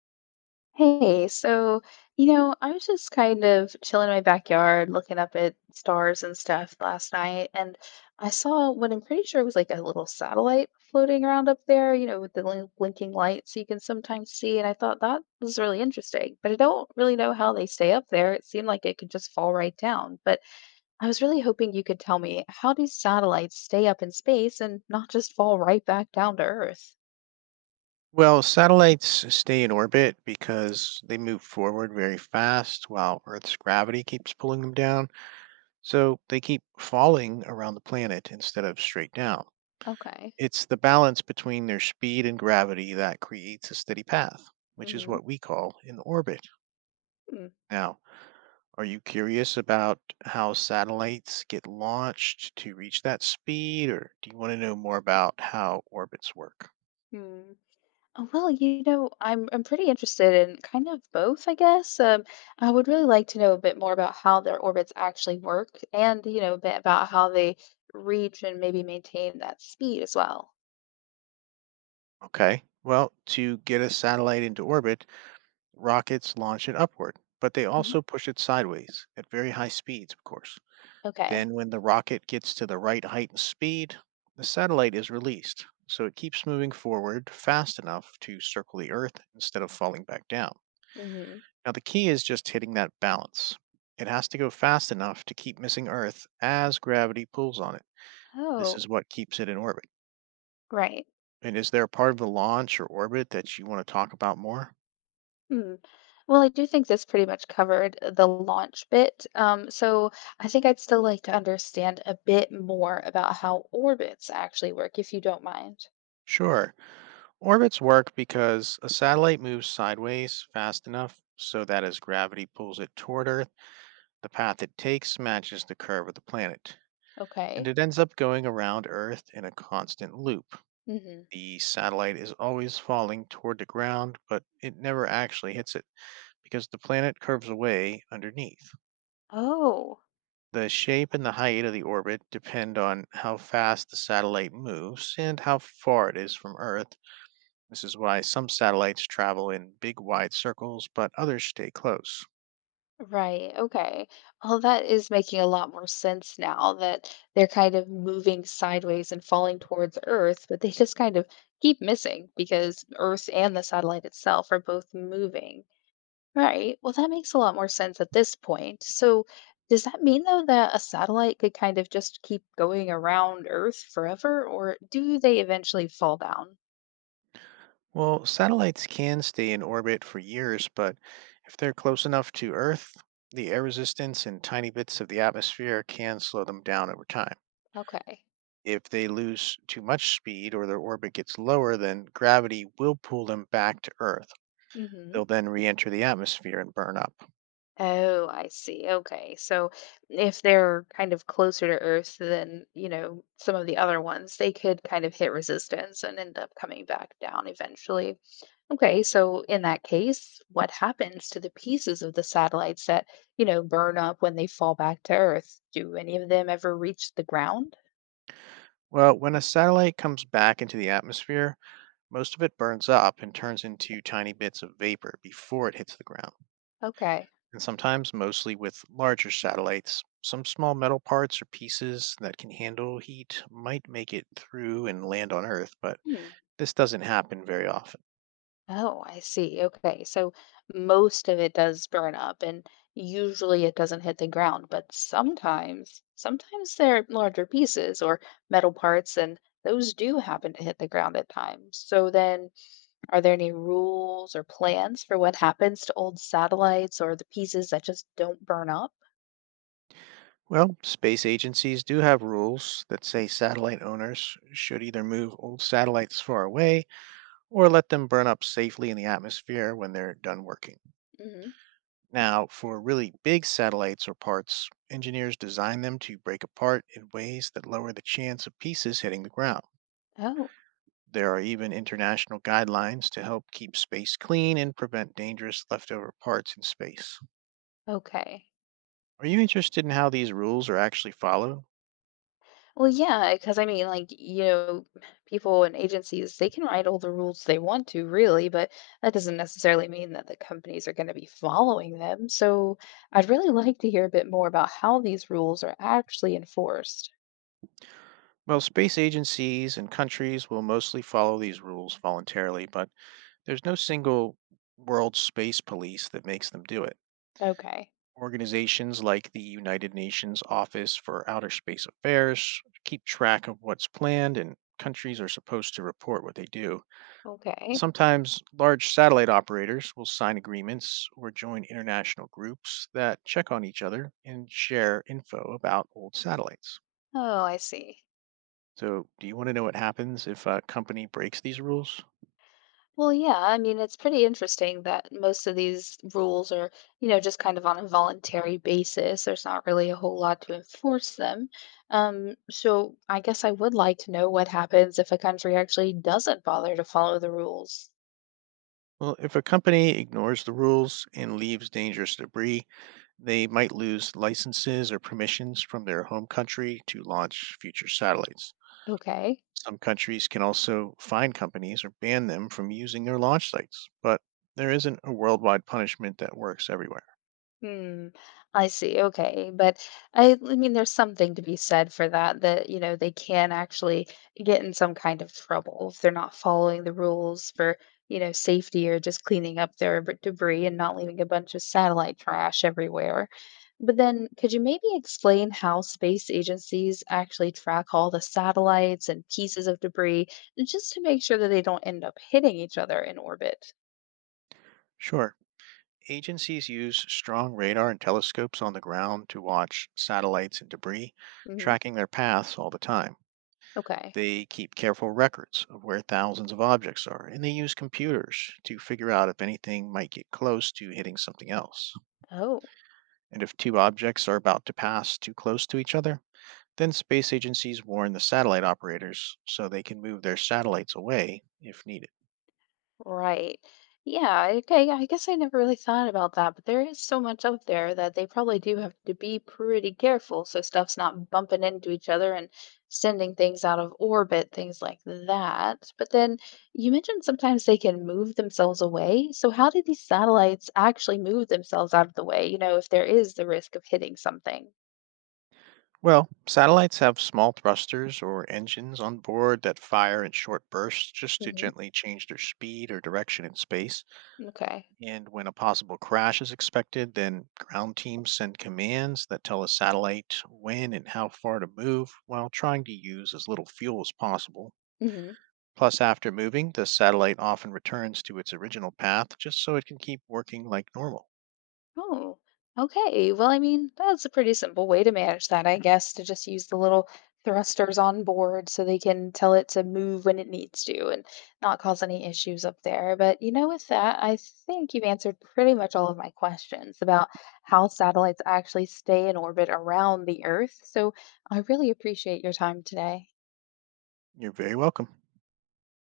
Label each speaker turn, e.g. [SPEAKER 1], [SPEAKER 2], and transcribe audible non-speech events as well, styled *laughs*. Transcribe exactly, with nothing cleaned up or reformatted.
[SPEAKER 1] Hey, so, you know, I was just kind of chilling in my backyard looking up at stars and stuff last night, and I saw what I'm pretty sure was like a little satellite floating around up there, you know, with the lin- blinking lights you can sometimes see. And I thought that was really interesting, but I don't really know how they stay up there. It seemed like it could just fall right down. But I was really hoping you could tell me, how do satellites stay up in space and not just fall right back down to Earth?
[SPEAKER 2] Well, satellites stay in orbit because they move forward very fast while Earth's gravity keeps pulling them down. So they keep falling around the planet instead of straight down.
[SPEAKER 1] Okay.
[SPEAKER 2] It's the balance between their speed and gravity that creates a steady path, which is
[SPEAKER 1] Mm-hmm.
[SPEAKER 2] what we call an orbit. Now, are you curious about how satellites get launched to reach that speed, or do you want to know more about how orbits work?
[SPEAKER 1] Uh, Well, you know, I'm I'm pretty interested in kind of both, I guess. Um, I would really like to know a bit more about how their orbits actually work and, you know, a bit about how they reach and maybe maintain that speed as well.
[SPEAKER 2] Okay, well, to get a satellite into orbit, rockets launch it upward, but they
[SPEAKER 1] Mhm.
[SPEAKER 2] also push it sideways at very high speeds, of course.
[SPEAKER 1] Okay.
[SPEAKER 2] Then, when the rocket gets to the right height and speed, the satellite is released, so it keeps moving forward fast enough to circle the Earth instead of falling back down.
[SPEAKER 1] Hmm.
[SPEAKER 2] Now, the key is just hitting that balance. It has to go fast enough to keep missing Earth as gravity pulls on it. This is
[SPEAKER 1] Oh,
[SPEAKER 2] what keeps it in orbit.
[SPEAKER 1] right.
[SPEAKER 2] And is there a part of the launch or orbit that you want to talk about more?
[SPEAKER 1] Hmm. Well, I do think this pretty much covered the launch bit. Um, so I think I'd still like to understand a bit more about how orbits actually work, if you don't mind.
[SPEAKER 2] Sure. Orbits work because a satellite moves sideways fast enough so that as gravity pulls it toward Earth, the path it takes matches the curve of the planet, and
[SPEAKER 1] Okay.
[SPEAKER 2] it ends up going around Earth in a constant loop.
[SPEAKER 1] Hmm.
[SPEAKER 2] The satellite is always falling toward the ground, but it never actually hits it because the planet curves away underneath.
[SPEAKER 1] Oh.
[SPEAKER 2] The shape and the height of the orbit depend on how fast the satellite moves and how far it is from Earth. This is why some satellites travel in big wide circles, but others stay close.
[SPEAKER 1] Right. Okay. Well, that is making a lot more sense now that they're kind of moving sideways and falling towards Earth, but they just kind of keep missing because Earth and the satellite itself are both moving. Right. Well, that makes a lot more sense at this point. So, does that mean though that a satellite could kind of just keep going around Earth forever, or do they eventually fall down?
[SPEAKER 2] Well, satellites can stay in orbit for years, but if they're close enough to Earth, the air resistance and tiny bits of the atmosphere can slow them down over time.
[SPEAKER 1] Okay.
[SPEAKER 2] If they lose too much speed or their orbit gets lower, then gravity will pull them back to Earth.
[SPEAKER 1] Mm-hmm.
[SPEAKER 2] They'll then re-enter the atmosphere and burn up.
[SPEAKER 1] Oh, I see. Okay. So if they're kind of closer to Earth than, you know, some of the other ones, they could kind of hit resistance and end up coming back down eventually. Okay. So in that case, what happens to the pieces of the satellites that, you know, burn up when they fall back to Earth? Do any of them ever reach the ground?
[SPEAKER 2] Well, when a satellite comes back into the atmosphere, most of it burns up and turns into tiny bits of vapor before it hits the ground,
[SPEAKER 1] Okay.
[SPEAKER 2] and sometimes, mostly with larger satellites, some small metal parts or pieces that can handle heat might make it through and land on Earth, but
[SPEAKER 1] Hmm.
[SPEAKER 2] this doesn't happen very often.
[SPEAKER 1] Oh, I see. Okay. So most of it does burn up, and usually it doesn't hit the ground, but sometimes, sometimes there are larger pieces or metal parts, and those do happen to hit the ground at times. So then, are there any rules or plans for what happens to old satellites or the pieces that just don't burn up?
[SPEAKER 2] Well, space agencies do have rules that say satellite owners should either move old satellites far away or let them burn up safely in the atmosphere when they're done working.
[SPEAKER 1] Hmm.
[SPEAKER 2] Now, for really big satellites or parts, engineers design them to break apart in ways that lower the chance of pieces hitting the ground.
[SPEAKER 1] Oh,
[SPEAKER 2] There are even international guidelines to help keep space clean and prevent dangerous leftover parts in space.
[SPEAKER 1] okay.
[SPEAKER 2] Are you interested in how these rules are actually followed?
[SPEAKER 1] Well, yeah, because I mean, like, you know, people and agencies, they can write all the rules they want to, really, but that doesn't necessarily mean that the companies are going to be following them. So I'd really *laughs* like to hear a bit more about how these rules are actually enforced.
[SPEAKER 2] Well, space agencies and countries will mostly follow these rules voluntarily, but there's no single world space police that makes them do it.
[SPEAKER 1] Okay.
[SPEAKER 2] Organizations like the United Nations Office for Outer Space Affairs keep track of what's planned, and countries are supposed to report what they do.
[SPEAKER 1] Okay.
[SPEAKER 2] Sometimes large satellite operators will sign agreements or join international groups that check on each other and share info about old satellites.
[SPEAKER 1] Oh, I see.
[SPEAKER 2] So, do you want to know what happens if a company breaks these rules?
[SPEAKER 1] Well, yeah, I mean, it's pretty interesting that most of these rules are, you know, just kind of on a voluntary basis. There's not really a whole lot to enforce them. Um, so I guess I would like to know what happens if a country actually doesn't bother to follow the rules.
[SPEAKER 2] Well, if a company ignores the rules and leaves dangerous debris, they might lose licenses or permissions from their home country to launch future satellites.
[SPEAKER 1] Okay.
[SPEAKER 2] Some countries can also fine companies or ban them from using their launch sites, but there isn't a worldwide punishment that works everywhere.
[SPEAKER 1] Hmm. I see. Okay. But I, I mean, there's something to be said for that, that, you know, they can actually get in some kind of trouble if they're not following the rules for, you know, safety or just cleaning up their b- debris and not leaving a bunch of satellite trash everywhere. But then could you maybe explain how space agencies actually track all the satellites and pieces of debris just to make sure that they don't end up hitting each other in orbit?
[SPEAKER 2] Sure, agencies use strong radar and telescopes on the ground to watch satellites and debris,
[SPEAKER 1] Hmm.
[SPEAKER 2] tracking their paths all the time.
[SPEAKER 1] Okay.
[SPEAKER 2] They keep careful records of where thousands of objects are, and they use computers to figure out if anything might get close to hitting something else.
[SPEAKER 1] Oh.
[SPEAKER 2] And if two objects are about to pass too close to each other, then space agencies warn the satellite operators so they can move their satellites away if needed.
[SPEAKER 1] Right. Yeah, okay. I guess I never really thought about that, but there is so much out there that they probably do have to be pretty careful so stuff's not bumping into each other and sending things out of orbit, things like that. But then you mentioned sometimes they can move themselves away. So how do these satellites actually move themselves out of the way, you know, if there is the risk of hitting something?
[SPEAKER 2] Well, satellites have small thrusters or engines on board that fire in short bursts just to
[SPEAKER 1] Hmm.
[SPEAKER 2] gently change their speed or direction in space.
[SPEAKER 1] Okay.
[SPEAKER 2] And when a possible crash is expected, then ground teams send commands that tell a satellite when and how far to move while trying to use as little fuel as possible.
[SPEAKER 1] Hmm.
[SPEAKER 2] Plus, after moving, the satellite often returns to its original path just so it can keep working like normal.
[SPEAKER 1] Oh, okay. Well, I mean, that's a pretty simple way to manage that, I guess, to just use the little thrusters on board so they can tell it to move when it needs to and not cause any issues up there. But, you know, with that, I think you've answered pretty much all of my questions about how satellites actually stay in orbit around the Earth. So I really appreciate your time today.
[SPEAKER 2] You're very welcome.